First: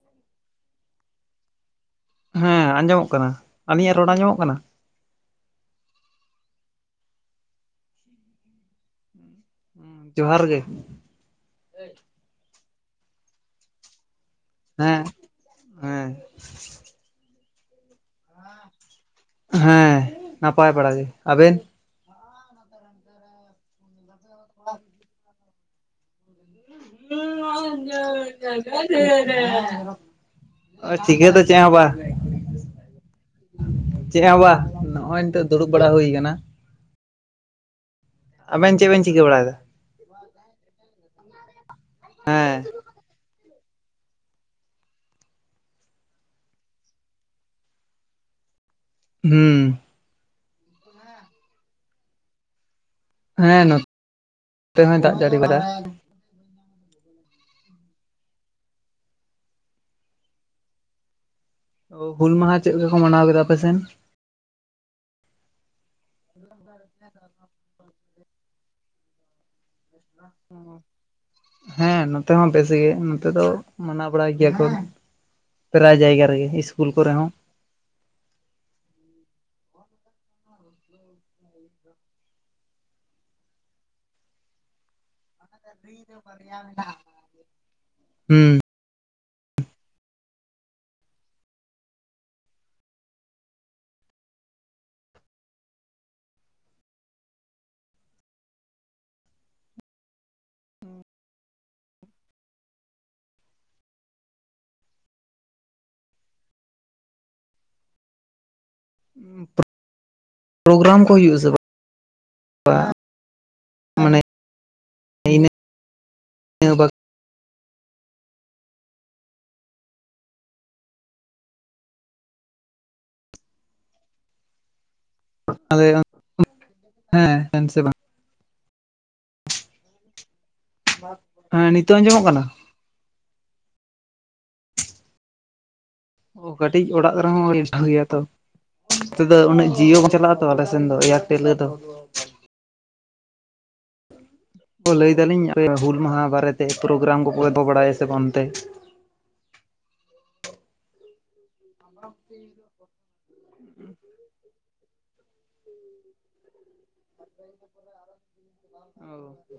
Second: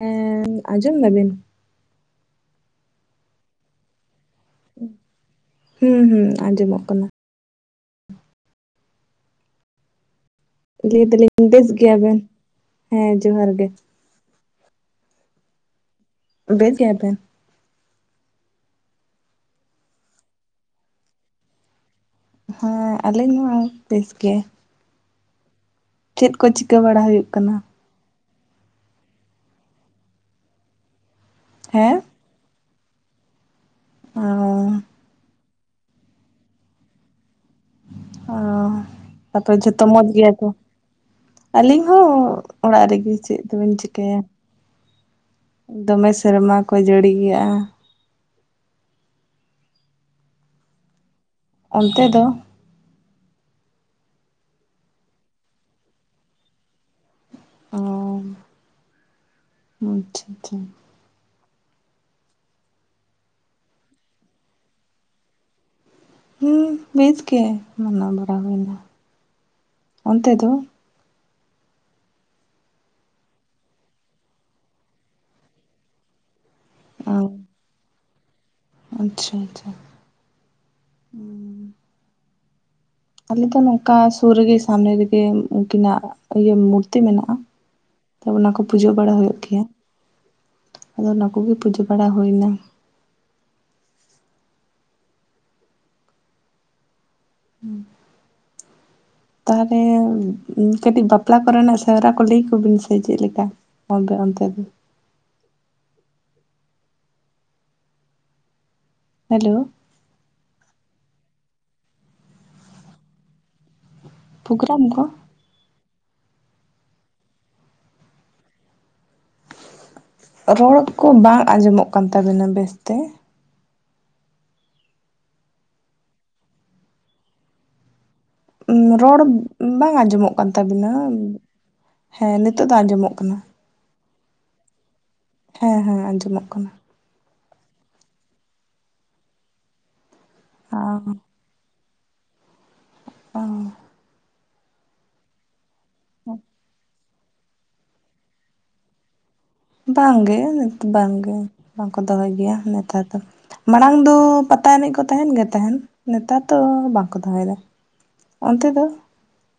ᱦᱸ ᱟᱸᱡᱚᱢ ᱮᱫᱟ ᱵᱤᱱ ᱦᱮᱸ ᱟᱸᱡᱚᱢᱚᱜ ᱠᱟᱱᱟ ᱟᱞᱤᱧᱟᱜ ᱨᱚᱲ ᱟᱸᱡᱚᱢᱚᱜ ᱠᱟᱱᱟ᱾ ᱦᱩᱸ ᱦᱩᱸ ᱟᱸᱡᱚᱢᱚᱜ ᱠᱟᱱᱟ᱾ ᱡᱚᱦᱟᱨ ᱜᱮ᱾ ᱞᱟᱹᱭ ᱭᱮᱫᱟᱞᱤᱧ ᱵᱮᱥ ᱜᱮᱭᱟᱵᱤᱱ? ᱦᱮᱸ ᱡᱚᱦᱟᱨ ᱜᱮ᱾ ᱦᱮᱸ ᱦᱮᱸ ᱵᱮᱥ ᱜᱮᱭᱟᱵᱤᱱ ᱦᱮᱸ ᱱᱟᱯᱟᱭ ᱵᱟᱲᱟ ᱜᱮ ᱟᱵᱤᱱ? ᱦᱮᱸ ᱟᱹᱞᱤᱧ ᱦᱸ ᱵᱮᱥ ᱜᱮ᱾ [inaudible] ᱪᱮᱫ ᱠᱚ ᱪᱤᱠᱟᱹ ᱵᱟᱲᱟ ᱦᱩᱭᱩᱜ ᱠᱟᱱᱟ? ᱮᱤᱸ ᱡᱚᱜᱟ ᱨᱮᱹᱨᱮ ᱟᱨ ᱴᱷᱤᱠ ᱜᱮᱭᱟ ᱫᱚ᱾ [unintelligible] ᱪᱮᱸᱵᱟ ᱦᱮᱸ ᱚ ᱪᱮᱸᱵᱟ ᱱᱚᱜᱼᱚᱭ ᱱᱤᱛᱚᱼᱜ ᱫᱩᱲᱩᱵ ᱵᱟᱲᱟ ᱦᱩᱭ ᱟᱠᱟᱱᱟ ᱦᱮᱸ ᱟᱵᱮᱱ ᱪᱮᱫ ᱵᱮᱱ ᱪᱤᱠᱟᱹ ᱚ ᱵᱟᱲᱟᱭᱮᱫᱟ ᱛᱩᱼᱭ ᱡᱚᱛ᱾ ᱛ ᱢᱚᱡᱽ ᱜᱮᱹᱭᱟ ᱠᱚ ᱟᱹᱞᱤᱧ ᱦᱚᱸ ᱦᱮᱸ ᱚᱲᱟᱜ ᱨᱮ ᱜᱮ ᱪᱮᱫ ᱫᱚᱵᱮᱱ ᱪᱤᱠᱟᱹᱭᱟ? ᱫᱚ ᱢᱮ ᱥᱮᱨᱢᱟ ᱠᱚ ᱡᱟᱹᱲᱤᱸᱭᱟᱜᱼᱟ ᱦᱮᱸ ᱚᱱᱹᱛᱮ ᱫᱚ᱾ ᱦᱮᱸ ᱱᱮᱹᱛᱮ ᱦᱚᱭ ᱫᱟᱜ ᱡᱟᱹᱲᱤ ᱠᱟᱫᱟ ᱚᱹᱢ ᱟᱼᱪᱪᱷᱟ ᱟᱼᱪᱪᱷᱟ ᱚ ᱦᱩᱞ ᱢᱟᱦᱟ ᱪᱮᱫ ᱞᱮᱠᱟ ᱠᱚ ᱢᱟᱱᱟᱣ ᱠᱮᱫᱟ ᱟᱯᱮᱥᱮᱱ? ᱦᱮᱸ ᱵᱮᱥ ᱜᱮ ᱢᱟᱱᱟᱼᱣ ᱵᱟᱚᱨᱟᱼᱣ ᱦᱩᱭᱱᱟ ᱚᱱᱛᱮ ᱫᱚ ᱦᱮᱸ [inaudible] ᱦᱮᱸ ᱱᱚᱛᱮ ᱦᱚᱸᱟᱼ ᱯᱮᱥᱤ ᱜᱮ ᱱᱚᱛᱮ ᱫᱚ ᱢᱟᱱᱟᱣ ᱵᱟᱲᱟᱭ ᱜᱮᱼᱭᱟ ᱠᱚ ᱯᱨᱟᱭ ᱡᱟᱭᱜᱼᱟ ᱨᱮᱹᱜᱮ ᱤᱥᱠᱩᱞ ᱠᱚᱨᱮ ᱦᱚᱸ ᱟᱼᱪᱷᱟ ᱟᱼᱪᱷᱟ ᱦᱮᱸ ᱟᱞ ᱫᱚ ᱱᱚᱝᱹᱠᱟ ᱥᱩᱨ ᱨᱮᱹᱜᱮ ᱥᱟᱢᱱᱜ ᱨᱮᱹᱜᱮ᱾ ᱩᱱᱠᱤᱱᱟᱼᱜ ᱤᱭᱟᱹ ᱢᱩᱨᱛᱤ ᱢᱮᱱᱟᱜᱼᱟ ᱛ ᱚᱱᱟ ᱦᱩᱸ ᱠᱚ ᱯᱩᱡᱟᱹ ᱵᱟᱲᱟ ᱦᱩᱭᱩᱜ ᱜᱮᱹᱭᱟ ᱟᱫᱚ ᱚᱱᱟ ᱠᱚᱹᱜᱮ ᱯᱩᱡᱟᱹ ᱵᱟᱹᱲᱟ ᱦᱩᱭᱹᱱᱟ ᱦᱮᱸᱝ ᱛᱟᱦᱚᱞᱮ ᱠᱟᱹᱴᱤᱡ ᱵᱟᱯᱞᱟ ᱠᱚᱹᱨᱮᱱᱟᱼᱜ ᱥᱮᱣᱨᱟ ᱠᱚ ᱞᱟᱹᱭ ᱟᱼᱠᱚᱵᱤᱱ ᱥᱮ ᱪᱮᱫᱹᱞᱮᱠᱟ? ᱟᱼᱫᱚ ᱚᱱᱛᱮ ᱫᱚ᱾ ᱦᱮᱞᱳᱹ ᱯᱨᱳᱜᱨᱼᱟᱢ ᱠᱚ ᱦᱩᱭᱩᱜᱼᱟ ᱥᱮ ᱵᱟᱝ ᱵᱚᱝ? ᱯᱨᱳᱜᱨᱼᱟᱢ ᱠᱚ ᱤᱱᱟᱹ ᱨᱚᱲ ᱠᱚ ᱵᱟᱝ ᱟᱸᱡᱚᱢᱚᱼᱜ ᱠᱟᱱ ᱛᱟᱵᱮᱱᱟ ᱵᱮᱥ ᱛᱮ [inaudible] ᱦᱮᱸᱮᱱ ᱥᱮ ᱵᱟᱝ ᱦᱮᱸ ᱨᱚᱲ ᱵᱟᱝ ᱟᱸᱡᱚᱢᱚᱼᱜ ᱠᱟᱱ ᱛᱟᱵᱤᱱᱟ ᱦᱮᱸ ᱱᱤᱛᱚᱜ ᱟᱸᱡᱚᱢᱚᱜ ᱦᱮᱸ ᱠᱟᱱᱟ ᱱᱤᱛᱚᱼᱜ ᱫᱚ ᱟᱸᱡᱚᱢᱚᱼᱜ ᱠᱟᱱᱟ ᱦᱮᱸ ᱦᱮᱸ ᱟᱸᱡᱚᱢᱚᱼᱜ ᱚ ᱠᱟᱹᱴᱤᱼᱜ ᱚᱲᱟᱼᱜ ᱠᱚ ᱨᱮᱹᱦᱚᱸ ᱜᱮᱭᱟ ᱛᱚ ᱱᱮᱹᱛᱮ ᱫᱚ ᱩᱱᱟᱹᱜ ᱡᱤᱭᱳ ᱵᱟᱝ ᱪᱟᱞᱟᱼᱜ ᱟᱛ᱾ ᱟᱞᱮ ᱥᱮᱱ ᱫᱚ ᱮᱼᱭᱟ ᱛᱤᱞᱟᱹ ᱫᱚ ᱵᱟᱝᱹᱜ ᱞᱟᱹᱭ ᱫᱟᱞᱤᱧ ᱟᱼᱯᱮ ᱦᱩᱞ ᱢᱟᱦᱟ ᱵᱟᱨᱮᱛᱮ ᱯᱨᱳᱜᱨᱟᱢ ᱠᱚᱹᱯᱮ ᱫᱚᱦᱚ ᱵᱟᱲᱟᱭᱼᱟ ᱥᱮ ᱵᱟᱝ ᱚᱱᱹᱛᱮ ᱵᱟᱝᱹᱜᱮ ᱵᱟᱝᱹᱜᱮ ᱵᱟᱝ ᱠᱚ ᱫᱚᱦᱚᱼᱭ ᱜᱮᱭᱼᱟ ᱱᱮᱛᱟᱨ ᱫᱚ ᱢᱟᱲᱟᱝ ᱫᱚ ᱯᱟᱹᱛ ᱛᱟᱭ ᱮᱱᱤᱡ ᱠᱚ ᱛᱟᱦᱮᱱ ᱜᱮ ᱛᱟᱦᱮᱱ ᱱᱮᱛᱟᱨ ᱫᱚ ᱵᱟᱝᱠᱚ ᱫᱚᱦᱚᱼᱭᱮᱫᱟ ᱚᱱᱛᱮ ᱫᱚ᱾ ᱫᱚᱦᱼᱭ ᱜᱮ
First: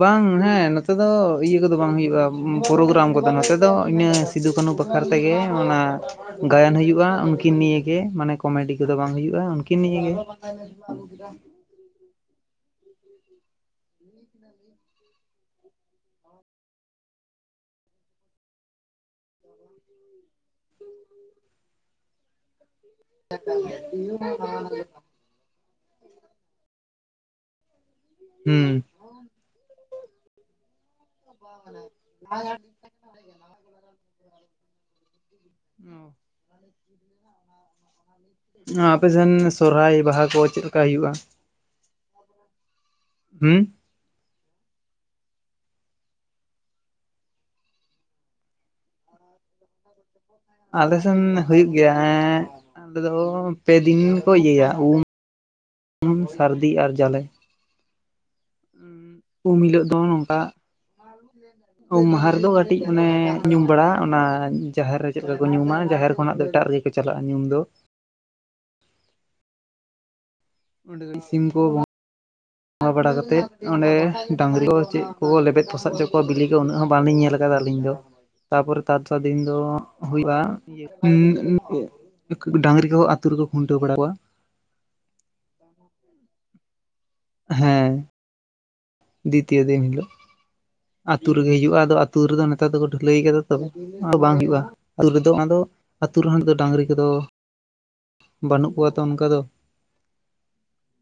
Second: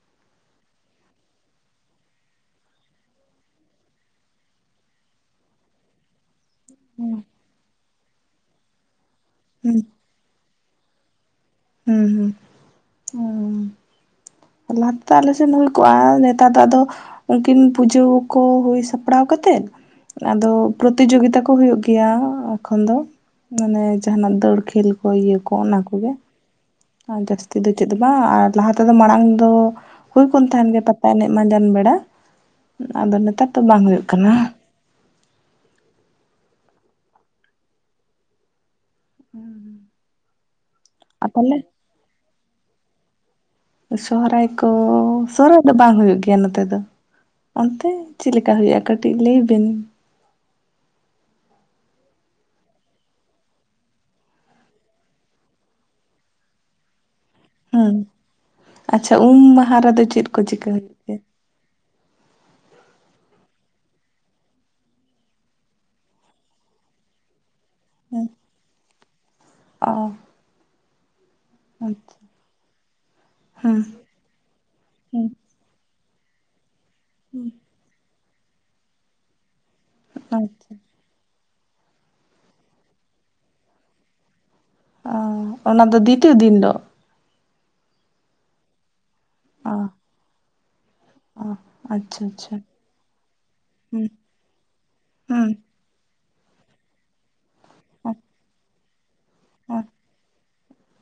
ᱵᱟᱝ ᱦᱮᱸ ᱱᱚᱛᱮ ᱫᱚ ᱤᱭᱟᱹ ᱠᱚᱹᱫᱚ ᱵᱟᱝ ᱦᱩᱭᱩᱜᱼᱟ ᱯᱨᱳᱜᱨᱟᱢ ᱠᱚᱫᱚ ᱱᱚᱛᱮ ᱫᱚ ᱤᱱᱟᱹ ᱥᱤᱫᱩ ᱠᱟᱹᱱᱩ ᱵᱟᱠᱷᱨᱟ ᱛᱮ ᱜᱮ ᱚᱱᱟᱹ ᱜᱟᱭᱟᱱ ᱦᱩᱭᱩᱜᱼᱟ ᱩᱱᱠᱤᱱ ᱱᱤᱼᱭ ᱜᱮ ᱢᱟᱱᱮ ᱠᱚᱢᱮᱰᱤ ᱠᱚᱹᱫᱚ ᱵᱟᱝ ᱦᱩᱭᱩᱜᱼᱟ ᱦᱩᱸ ᱩᱱᱠᱤᱱ ᱱᱤᱼᱭ ᱜᱮ ᱪᱮᱫ ᱢᱟᱼᱭ ᱟᱜᱩ ᱠᱮᱫᱟ᱾ [unintelligible] ᱦᱩᱸ ᱦᱩᱸ ᱢᱤᱫ ᱫᱟᱢ ᱢᱤᱫ [unintelligible] ᱞᱚᱷᱟ ᱛᱮ ᱟᱼᱞᱮ ᱥᱮᱱ ᱦᱩᱭ ᱠᱚᱜᱼᱟ ᱱᱮᱛᱟᱨ ᱫᱟᱭ ᱫᱚ᱾ ᱩᱱᱠᱤᱱ ᱯᱩᱡᱟᱼᱭᱹ ᱠᱚ ᱦᱩᱭ ᱥᱟᱯᱲᱟᱼᱣ ᱠᱟᱛᱮᱫ ᱟᱫᱚ ᱯᱨᱚᱛᱤ ᱡᱳᱜᱤᱛᱟ ᱠᱚ ᱦᱩᱭᱩᱼᱜ ᱜᱮᱹᱭᱟ ᱮᱹᱠᱷᱚᱱ ᱫᱚ ᱢᱟᱱᱮ ᱡᱟᱦᱟᱱᱟᱼᱜ ᱫᱟᱹᱲ ᱠᱷᱮᱞ ᱠᱚ ᱤᱭᱟᱹ ᱠᱚ ᱚᱱᱟ ᱠᱚᱹᱜᱮ ᱡᱟᱹᱥᱛᱤ ᱫᱚ ᱪᱮᱫ ᱫᱚ ᱵᱟᱝ ᱟᱨ ᱞᱟᱦᱟ ᱦᱩᱸ ᱛᱮᱫᱚ ᱢᱟᱹᱲᱟᱝ ᱫᱚ ᱦᱩᱭ ᱠᱟᱱ ᱛᱟᱦᱮᱱ ᱜᱮ ᱴᱚᱠᱹ ᱮᱱᱮᱡ ᱢᱟᱹᱬᱟᱢ ᱵᱮᱲᱟ ᱟᱼᱫᱚ ᱱᱮᱛᱟᱨ ᱫᱚ ᱵᱟᱝ ᱦᱩᱭᱩᱼᱜ ᱠᱟᱱᱟ ᱚ [unintelligible] ᱟᱼᱯᱮᱥᱮᱱ ᱥᱚᱨᱚᱦᱟᱼᱭ ᱵᱟᱦᱟ ᱠᱚ ᱪᱮᱫ ᱞᱮᱠᱟ ᱦᱩᱭᱩᱜᱼᱟ ᱯᱟᱞᱮ ᱦᱩᱸ ᱥᱚᱦᱨᱟᱭ ᱠᱚ ᱥᱚᱦᱨᱟᱭ ᱫᱚ ᱵᱟᱝ ᱦᱩᱭᱩᱜ ᱜᱮᱭᱟ ᱱᱚᱛᱮ ᱫᱚ ᱚᱱᱛᱮ ᱪᱮᱫ ᱞᱮᱠᱟ ᱦᱩᱭᱩᱜᱼᱟ ᱠᱟᱹᱴᱤᱡ ᱞᱟᱹᱭᱵᱤᱱ ᱟᱞᱮ ᱥᱮᱱ ᱦᱩᱭᱩᱜ ᱜᱮᱭᱟ ᱦᱮ ᱟᱞᱮ ᱫᱚ ᱯᱮᱫᱤᱱ ᱠᱚ ᱤᱭᱟᱹᱭᱟ ᱩᱢ ᱩᱢ ᱥᱟᱹᱨᱫᱤ ᱟᱨ ᱡᱟᱞᱮ ᱦᱮᱸ ᱟᱪᱪᱷᱟ ᱩᱢ ᱢᱟᱦᱟ ᱦᱤᱞᱳᱜ ᱫᱚ ᱨᱮᱫᱚ ᱪᱮᱫ ᱱᱚᱝᱠᱟ ᱠᱚ ᱪᱤᱠᱟᱹ [unintelligible] ᱩᱢ ᱢᱟᱦᱟ ᱨᱮᱫᱚ ᱠᱟᱹᱴᱤᱡ ᱚᱱᱟ ᱧᱩᱢ ᱵᱟᱲᱟ ᱚᱱᱟ ᱡᱟᱦᱮᱨ ᱨᱮ ᱪᱮᱫ ᱞᱮᱠᱟ ᱠᱚ ᱧᱩᱢᱟ ᱡᱟᱦᱮᱨ ᱠᱷᱚᱱᱟᱜ ᱫᱚ ᱮᱴᱟᱜ ᱨᱮ ᱯᱮ ᱪᱟᱞᱟᱜᱼᱟ ᱧᱩᱢ ᱫᱚ ᱦᱮᱸ ᱚ ᱚᱸᱰᱮ ᱫᱚ ᱥᱤᱢ ᱠᱚ ᱵᱟᱝᱹ ᱟᱼᱪᱷᱟ ᱵᱚᱸᱝᱜᱟ ᱵᱟᱲᱟ ᱠᱟᱛᱮᱫ ᱚᱸᱰᱮ ᱰᱟᱝᱹᱨᱤ ᱠᱚ ᱪᱮᱫ ᱠᱚ ᱦᱮᱸ ᱞᱮᱵᱮᱫ ᱯᱚᱥᱟᱜᱪᱚ ᱠᱚ ᱠᱚ ᱵᱤᱞᱤ ᱠᱚ ᱩᱱᱟᱹᱜ ᱦᱚᱸ ᱵᱟᱝᱞᱤᱧ ᱧᱮᱞ ᱟᱠᱟᱫᱟ ᱟᱹᱞᱤᱧ ᱫᱚ ᱛᱟᱯᱚᱨᱮ ᱛᱟᱸ ᱫᱚᱥᱟᱨ ᱫᱤᱱ ᱫᱚ ᱦᱩᱭᱩᱜᱼᱟ ᱟᱪᱪᱷᱟ ᱤᱭᱟᱹ ᱩᱱ ᱩᱱᱠᱩ ᱰᱟᱝᱨᱤ ᱠᱚ ᱟᱛᱩ ᱨᱮᱠᱚ ᱠᱷᱩᱱᱴᱟᱹᱣ ᱵᱟᱲᱟ ᱠᱚᱣᱟ ᱚ ᱚᱱᱟ ᱫᱚ ᱫᱤᱛᱭᱳ ᱫᱤᱱ ᱫᱚ ᱦᱮ ᱫᱤᱛᱤᱭᱚ ᱚ ᱫᱤᱱ ᱦᱤᱞᱳ ᱟᱹᱛᱩ ᱚ ᱨᱮᱜᱮ ᱦᱩᱭᱩᱜᱼᱟ ᱟᱫᱚ ᱟᱹᱛᱩ ᱟᱪᱪᱷᱟ ᱨᱮᱫᱚ ᱟᱪᱪᱷᱟ ᱱᱮᱛᱟᱨ ᱫᱚᱠᱚ ᱰᱷᱟᱹᱞᱟᱹᱭ ᱠᱟᱫᱟ ᱛᱚ ᱦᱩᱸ [inaudible] ᱵᱟᱝ ᱦᱩᱭᱩᱜᱼᱟ ᱟᱹᱛᱩ ᱨᱮᱫᱚ ᱦᱩᱸ ᱟᱫᱚ ᱟᱹᱛᱩ ᱨᱮᱦᱚ ᱫᱚ ᱰᱟᱹᱟᱝᱨᱤ ᱠᱚᱫᱚ ᱵᱟᱹᱱᱩᱜ ᱠᱚᱣᱟ ᱛᱚ ᱚᱱᱠᱟ ᱫᱚ ᱟᱨ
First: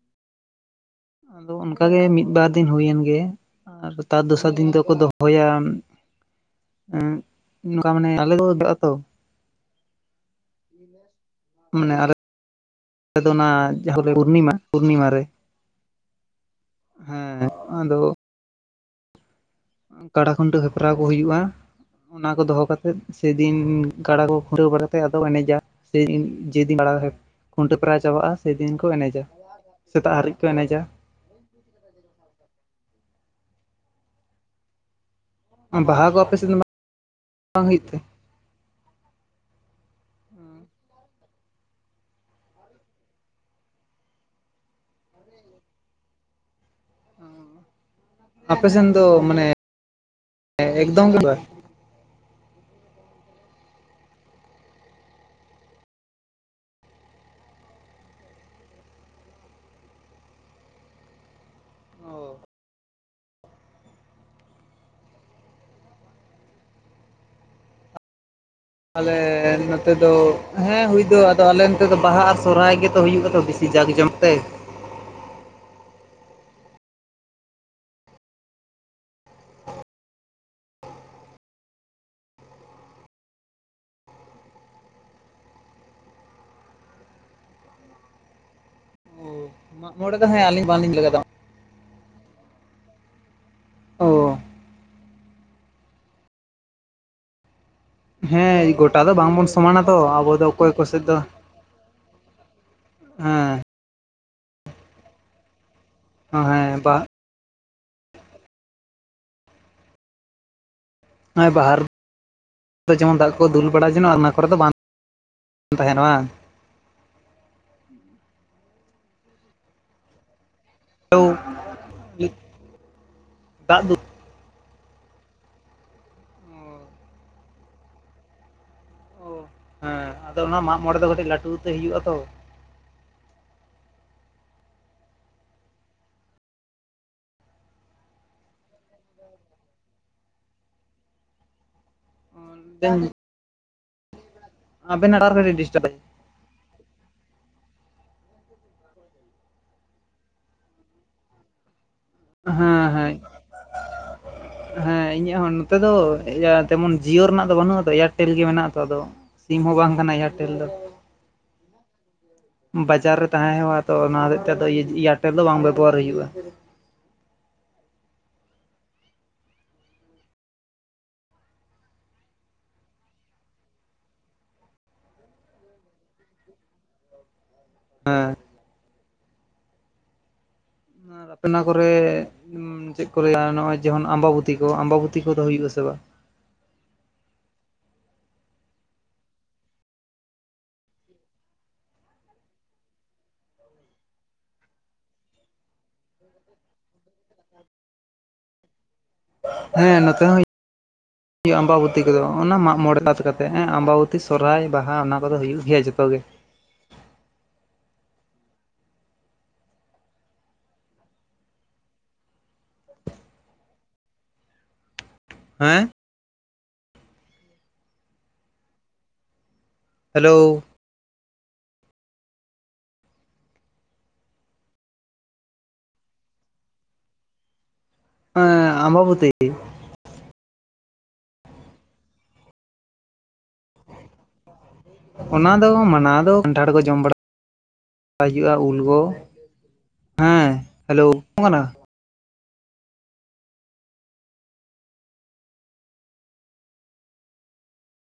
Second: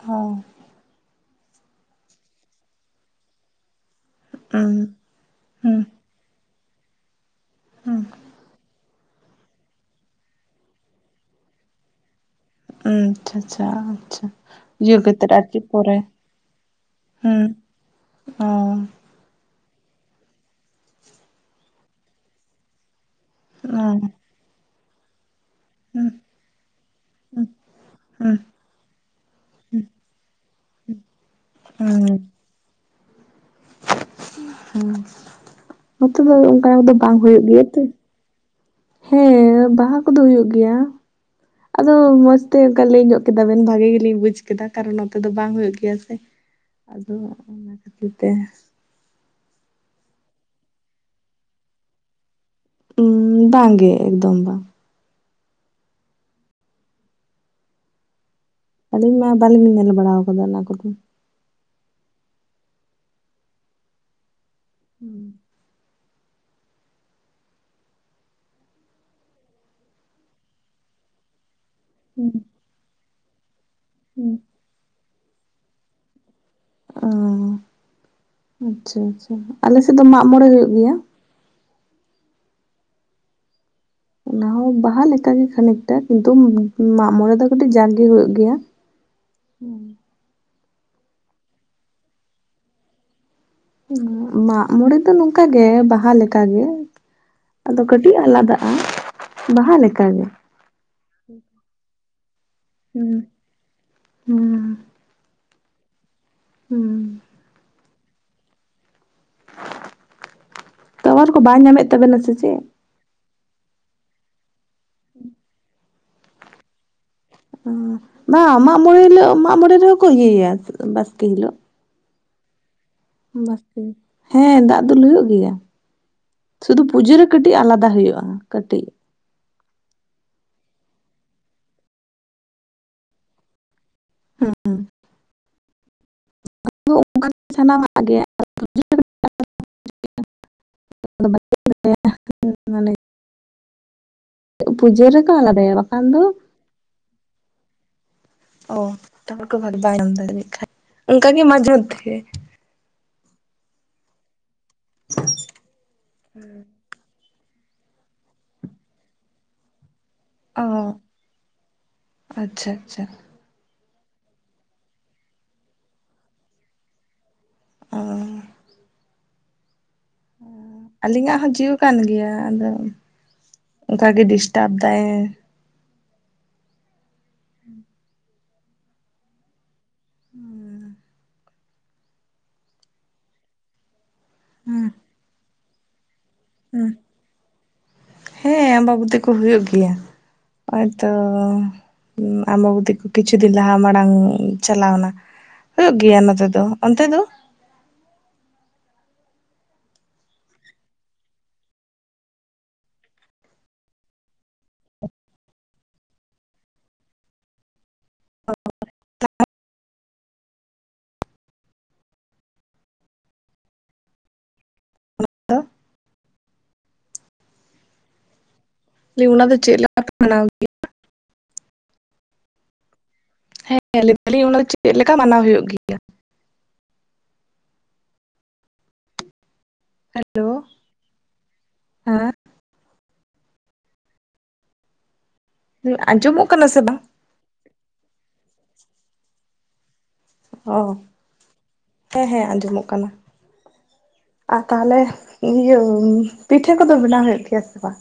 ᱦᱮ ᱟᱫᱚ ᱚᱱᱠᱟ ᱜᱮ ᱢᱤᱫ ᱵᱟᱨ ᱫᱤᱱ ᱦᱩᱭᱮᱱ ᱜᱮ ᱟᱨ ᱛᱟᱨ ᱫᱚᱥᱟᱨ ᱫᱤᱱ ᱦᱩᱸ ᱫᱚᱠᱚ ᱫᱚᱦᱚᱭᱟ ᱦᱩᱸ ᱱᱚᱠᱟ ᱢᱟᱱᱮ [inaudible] ᱢᱟᱱᱮ ᱟᱞᱮ ᱦᱩᱸ [inaudible] ᱫᱚ ᱟᱪᱪᱷᱟ ᱚᱱᱟ ᱟᱪᱪᱷᱟ ᱡᱟᱦᱟ ᱟᱪᱪᱷᱟ ᱯᱩᱨᱱᱤᱢᱟ ᱤᱭᱟᱹ ᱯᱩᱨᱱᱤᱢᱟ ᱨᱮ ᱠᱟᱛᱮᱫ ᱟᱨᱠᱤ ᱯᱚᱨᱮ ᱦᱩᱸ ᱦᱮᱻ ᱟᱫᱚ [unintelligible] ᱠᱟᱲᱟ ᱠᱷᱩᱱᱴᱟᱹᱣ ᱦᱮᱯᱨᱟᱣ ᱠᱚ ᱦᱩᱭᱩᱜᱼᱟ ᱚᱱᱟ ᱠᱚ ᱫᱚᱦᱚ ᱠᱟᱛ ᱥᱮᱫ ᱥᱮᱫᱤᱱ ᱜᱟᱰᱟ ᱱᱚᱛᱮ ᱠᱚ ᱠᱷᱩᱱᱴᱟᱹᱣ ᱵᱟᱲᱟ ᱛᱮ ᱟᱫᱚ ᱮᱱᱮᱡᱟ [unintelligible] ᱠᱷᱩᱱᱴᱟᱹᱣ ᱯᱮᱨᱲᱟ ᱪᱟᱵᱟᱜᱼᱟ ᱥᱮᱫᱤᱱ ᱠᱚ ᱮᱱᱮᱡᱟ ᱥᱮᱛᱟᱜ ᱦᱟᱹᱨᱤᱡ ᱠᱚ ᱮᱱᱮᱡᱟ ᱦᱩᱸ [inaudible] ᱦᱩ ᱵᱟᱦᱟ ᱠᱚ ᱱᱚᱛᱮ ᱟᱯᱮ ᱫᱚ ᱥᱮᱫ ᱚᱱᱠᱟ ᱠᱚᱫᱚ ᱵᱟᱝ ᱦᱩᱭᱩᱜ ᱜᱮᱭᱟ ᱵᱟᱝ ᱛᱚ ᱛᱮ ᱦᱮᱸ ᱵᱟᱦᱟ ᱠᱚᱫᱚ ᱦᱩᱭᱩᱜ ᱜᱮᱭᱟ ᱟᱫᱚ ᱢᱚᱸᱡᱽᱛᱮ ᱚᱱᱠᱟ ᱞᱟᱹᱭ ᱧᱚᱜ ᱠᱮᱫᱟ ᱵᱮᱱ ᱵᱷᱟᱜᱤ ᱜᱮᱞᱤᱧ ᱵᱩᱡᱽ ᱠᱮᱫᱟ ᱠᱟᱨᱚᱱ ᱱᱚᱛᱮ ᱫᱚ ᱵᱟᱝ ᱦᱩᱭᱩᱜ ᱜᱮᱭᱟ ᱥᱮ ᱟᱫᱚ ᱚᱱᱟ ᱠᱷᱟᱹᱛᱤᱨ ᱛᱮ ᱟᱞᱮᱥᱮᱱ ᱫᱚ ᱢᱟᱱᱮ [inaudible] ᱮᱠᱫᱚᱢ ᱜᱮᱵᱟᱝ ᱩ ᱵᱟᱝ ᱜᱮ ᱮᱠᱫᱚᱢ ᱵᱟ ᱟᱹᱞᱤᱧ ᱢᱟ ᱵᱟᱹᱞᱤᱧ ᱢᱮᱱ ᱵᱟᱲᱟ ᱠᱟᱫᱟ ᱚᱱᱟ ᱠᱚᱫᱚ ᱚ ᱦᱩ ᱟᱞᱮ ᱱᱚᱛᱮ ᱫᱚ ᱦᱮᱸ ᱦᱩᱭ ᱫᱚ ᱟᱫᱚ ᱟᱞᱮ ᱱᱚᱛᱮ ᱫᱚ ᱵᱟᱦᱟ ᱟᱨ ᱥᱚᱨᱦᱟᱭ ᱜᱮᱫᱚ ᱦᱩᱭᱩᱜᱼᱟ ᱛᱚ ᱵᱤᱥ ᱡᱟᱜ ᱡᱚᱢᱚᱠ ᱛᱮ ᱚ ᱟᱪᱪᱷᱟ ᱟᱪᱪᱷᱟ ᱟᱞᱮᱥᱮᱫ ᱫᱚ ᱢᱟᱜᱢᱚᱬᱮ ᱦᱩᱭᱩᱜ ᱜᱮᱭᱟ ᱚᱱᱟᱦᱚᱸ ᱵᱟᱦᱟ ᱞᱮᱠᱟᱜᱮ ᱠᱷᱟᱱᱮᱠᱴᱟ ᱠᱤᱱᱛᱩ ᱢᱟᱜᱢᱬᱮ ᱫᱚ ᱠᱟᱹᱴᱤᱡ ᱡᱟᱸᱠ ᱜᱮ ᱦᱩᱭᱩᱜ ᱜᱮᱭᱟ ᱦᱳ ᱢᱟᱜ ᱢᱚᱬᱮ ᱫᱚ ᱦᱮᱸ ᱟᱹᱞᱤᱧ ᱵᱟᱝᱞᱤᱧ [unintelligible] ᱚ ᱢᱟᱜ ᱢᱚᱬᱮ ᱫᱚ ᱱᱚᱝᱠᱟᱜᱮ ᱵᱟᱦᱟ ᱞᱮᱠᱟᱜᱮ ᱟᱫᱚ ᱠᱟᱹᱴᱤᱡ ᱟᱞᱟᱫᱟᱜᱼᱟ ᱦᱮᱸ ᱵᱟᱦᱟ ᱞᱮᱠᱟᱜᱮ ᱠᱚᱭ ᱠᱚ ᱥᱮᱫ ᱫᱟ ᱦᱩ ᱦᱩᱸ ᱦᱮᱸ ᱵᱟ ᱦᱩᱸ ᱛᱚᱣᱟᱨ ᱠᱚ ᱵᱟᱭ ᱵᱟᱦᱟ ᱧᱟᱢᱮᱫ ᱛᱟᱵᱮᱱᱟ ᱥᱮ ᱪᱮᱫ ᱡᱮᱢᱚᱱ ᱫᱟᱜ ᱠᱚ ᱫᱩᱞ ᱵᱟᱲᱟ ᱡᱮᱱᱚ ᱚᱱᱟ ᱠᱚᱨᱮ ᱫᱚ ᱵᱟᱝ [inaudible] ᱛᱟᱦᱮᱱ ᱵᱟᱝ ᱵᱟᱝ ᱢᱟᱜ ᱢᱚᱬᱮᱸ ᱦᱤᱞᱳᱜ ᱢᱟᱜ ᱢᱚᱬᱮᱸ ᱨᱮᱦᱚᱸ ᱠᱚᱤᱭᱟ ᱵᱟᱥᱠᱮ ᱦᱤᱞᱳᱜ ᱫᱟᱜ ᱫᱩᱞ [unintelligible] ᱦᱮᱸ ᱫᱟᱜ ᱫᱩᱞ ᱦᱩᱭᱩᱜ ᱜᱮᱭᱟ ᱥᱩᱫᱩ ᱯᱩᱡᱟᱹᱨᱮ ᱠᱟᱹᱴᱤᱡ ᱟᱞᱟᱫᱟ ᱦᱩᱭᱩᱜᱼᱟ ᱠᱟᱹᱴᱤᱡ ᱚᱼᱼ ᱦᱮᱸ ᱟᱫᱚ ᱚᱱᱟ ᱢᱟᱜ ᱢᱚᱬᱮᱸ ᱫᱚ ᱠᱟᱹᱴᱤᱡ ᱞᱟᱹᱴᱩᱛᱮ ᱦᱤᱡᱩᱜᱼᱟ ᱛᱚ [inaudible] [unintelligible] ᱟᱫᱚ ᱚᱱᱠᱟ ᱥᱟᱱᱟᱢᱟᱜ [unintelligible] [inaudible] [inaudible] ᱯᱩᱡᱟᱹ ᱟᱵᱮᱱᱟᱜ ᱨᱮᱠᱚ ᱴᱟᱣᱟᱨ ᱠᱟᱹᱴᱤᱡ ᱟᱞᱟᱫᱟᱭᱟ ᱰᱤᱥᱴᱟᱵ ᱫᱟᱭ ᱵᱟᱠᱷᱟᱱ ᱫᱚ ᱚ ᱛᱟᱨᱯᱟ ᱠᱚ [unintelligible] ᱠᱷᱟᱱᱡ ᱚᱱᱠᱟᱜ ᱜᱮ ᱢᱟᱡᱷ ᱢᱚᱫᱫᱷᱮ ᱦᱮᱸ ᱦᱮᱸ ᱦᱮᱸ ᱤᱧᱟᱹᱜ ᱦᱚᱸ ᱱᱚᱛᱮ ᱫᱚ ᱤᱭ ᱛᱮᱢᱚᱱ ᱡᱤᱭᱳ ᱨᱮᱱᱟᱜ ᱫᱚ ᱵᱟᱹᱱᱩᱜ ᱟᱛᱚ ᱮᱭᱟᱨᱴᱮᱞ ᱜᱮ ᱢᱮᱱᱟᱜ ᱟᱛᱚ ᱟᱫᱚ ᱥᱤᱢ ᱦᱚᱸ ᱵᱟᱝ ᱠᱟᱱᱟ ᱮᱭᱟᱨᱴᱮᱞ ᱚ ᱫᱚ ᱟᱪᱪᱷᱟ ᱟᱪᱪᱷᱟ ᱵᱟᱡᱟᱨ ᱨᱮ ᱛᱟᱦᱮᱸ ᱦᱩᱭᱩᱜᱼᱟ ᱛᱚ ᱚᱱᱟ ᱦᱚᱛᱮᱡ ᱛᱮ ᱮᱭᱟᱨᱴᱮᱞ ᱫᱚ ᱵᱟᱝ ᱵᱮᱵᱚᱦᱟᱨ ᱦᱩᱭᱩᱜᱼᱟ [unintelligible] ᱟᱹᱞᱤᱧᱟᱜ ᱦᱚᱸ ᱡᱤᱣᱤ ᱠᱟᱱ ᱜᱮᱭᱟ ᱟᱫᱚ ᱚᱱᱠᱟᱜ ᱜᱮ ᱰᱤᱥᱴᱟᱵᱽ ᱫᱟᱭ ᱦᱮᱸ [unintelligible] ᱟᱯᱮᱱᱟ ᱠᱚᱨᱮ ᱪᱮᱫ ᱠᱚ ᱞᱟᱹᱭᱟ ᱱᱚᱜᱚᱭ ᱡᱮᱢᱚᱱ ᱟᱢᱵᱟᱵᱩᱛᱤ ᱠᱚ ᱦᱩᱸ ᱟᱢᱵᱟᱵᱩᱛᱤ ᱯᱩᱛᱷᱤ ᱠᱚᱫᱚ ᱦᱩᱭᱩᱜᱼᱟᱥ ᱥᱮ ᱵᱟᱝ ᱦᱮᱸ ᱦᱮᱸ ᱟᱢ ᱵᱟᱵᱚᱛᱤ ᱠᱚ ᱦᱩᱭᱩᱜ ᱜᱮᱭᱟ ᱦᱛᱚ ᱟᱢᱵᱟᱵᱚᱛᱤ ᱠᱚ ᱠᱤᱪᱷᱩ ᱫᱤᱱ ᱞᱟᱦᱟ ᱢᱟᱲᱟᱝ ᱪᱟᱞᱟᱣᱱᱟ ᱦᱩᱭᱩᱜ ᱜᱮᱭᱟ ᱱᱚᱛᱮ ᱫᱚ ᱚᱱᱛᱮ ᱫᱚ ᱦᱮᱸ ᱱᱚᱛᱮ ᱦᱚᱸ ᱦᱩᱭᱩᱜ ᱟᱢᱵᱟᱵᱚᱛᱤ ᱠᱚᱫᱚ ᱚᱱᱟ ᱢᱟᱜ ᱢᱚᱬᱮ ᱵᱟᱫ ᱠᱟᱛᱮᱫ ᱟᱢᱵᱟᱵᱛᱤ ᱥᱚᱨᱦᱟᱭ ᱵᱟᱦᱟ ᱚᱱᱟ ᱠᱚᱫᱚ ᱦᱩᱭᱩᱜ ᱜᱮᱭᱟ ᱡᱚᱛᱚ ᱜᱮ ᱦᱮᱸ ᱚᱱᱟ ᱫᱚ ᱪᱮᱫ ᱞᱟ ᱠᱷ ᱦᱮᱞᱳ [unintelligible] ᱦᱮᱸ ᱞᱟᱹᱭ ᱮᱟᱞᱤᱧ ᱚᱱᱟ ᱫᱚ ᱪᱮᱫ ᱞᱮᱠᱟ ᱢᱟᱱᱟᱣ ᱦᱩᱭᱩᱜ ᱜᱮ ᱦᱮ ᱟᱢᱵᱟᱵᱩᱛᱤ ᱦᱮᱞᱳ ᱦᱮᱸ ᱚᱱᱟ ᱫᱚ ᱢᱟᱱᱟ ᱫᱚ ᱟᱸᱡᱚᱢᱚᱜ ᱠᱟᱱᱟ ᱠᱟᱱᱴᱷᱟᱲ ᱥᱮ ᱠᱚ ᱡᱚᱢ ᱵᱟᱝ ᱵᱟᱲᱟ ᱦᱩᱭᱩᱜᱼᱟ ᱩᱞ ᱜᱚ ᱚ ᱠᱟᱱᱟ? ᱦᱮᱸ ᱦᱮᱸ ᱟᱸᱡᱚᱢᱚᱜ ᱠᱟᱱᱟ ᱟᱨ ᱛᱟᱦᱚᱞᱮ ᱤᱭᱟᱹ ᱯᱤᱴᱷᱟᱹ ᱠᱚᱫᱚ ᱵᱮᱱᱟᱣ ᱦᱩᱭᱩᱜ ᱜᱮᱭᱟ ᱥᱮ ᱵᱟᱝ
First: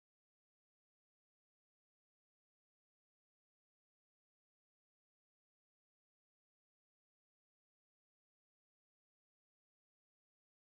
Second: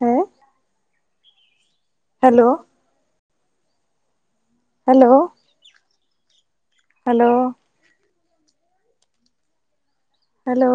ᱦᱮᱸ ᱦᱮᱞᱳ ᱦᱮᱞᱳ ᱦᱮᱞᱳ ᱦᱮᱞᱳ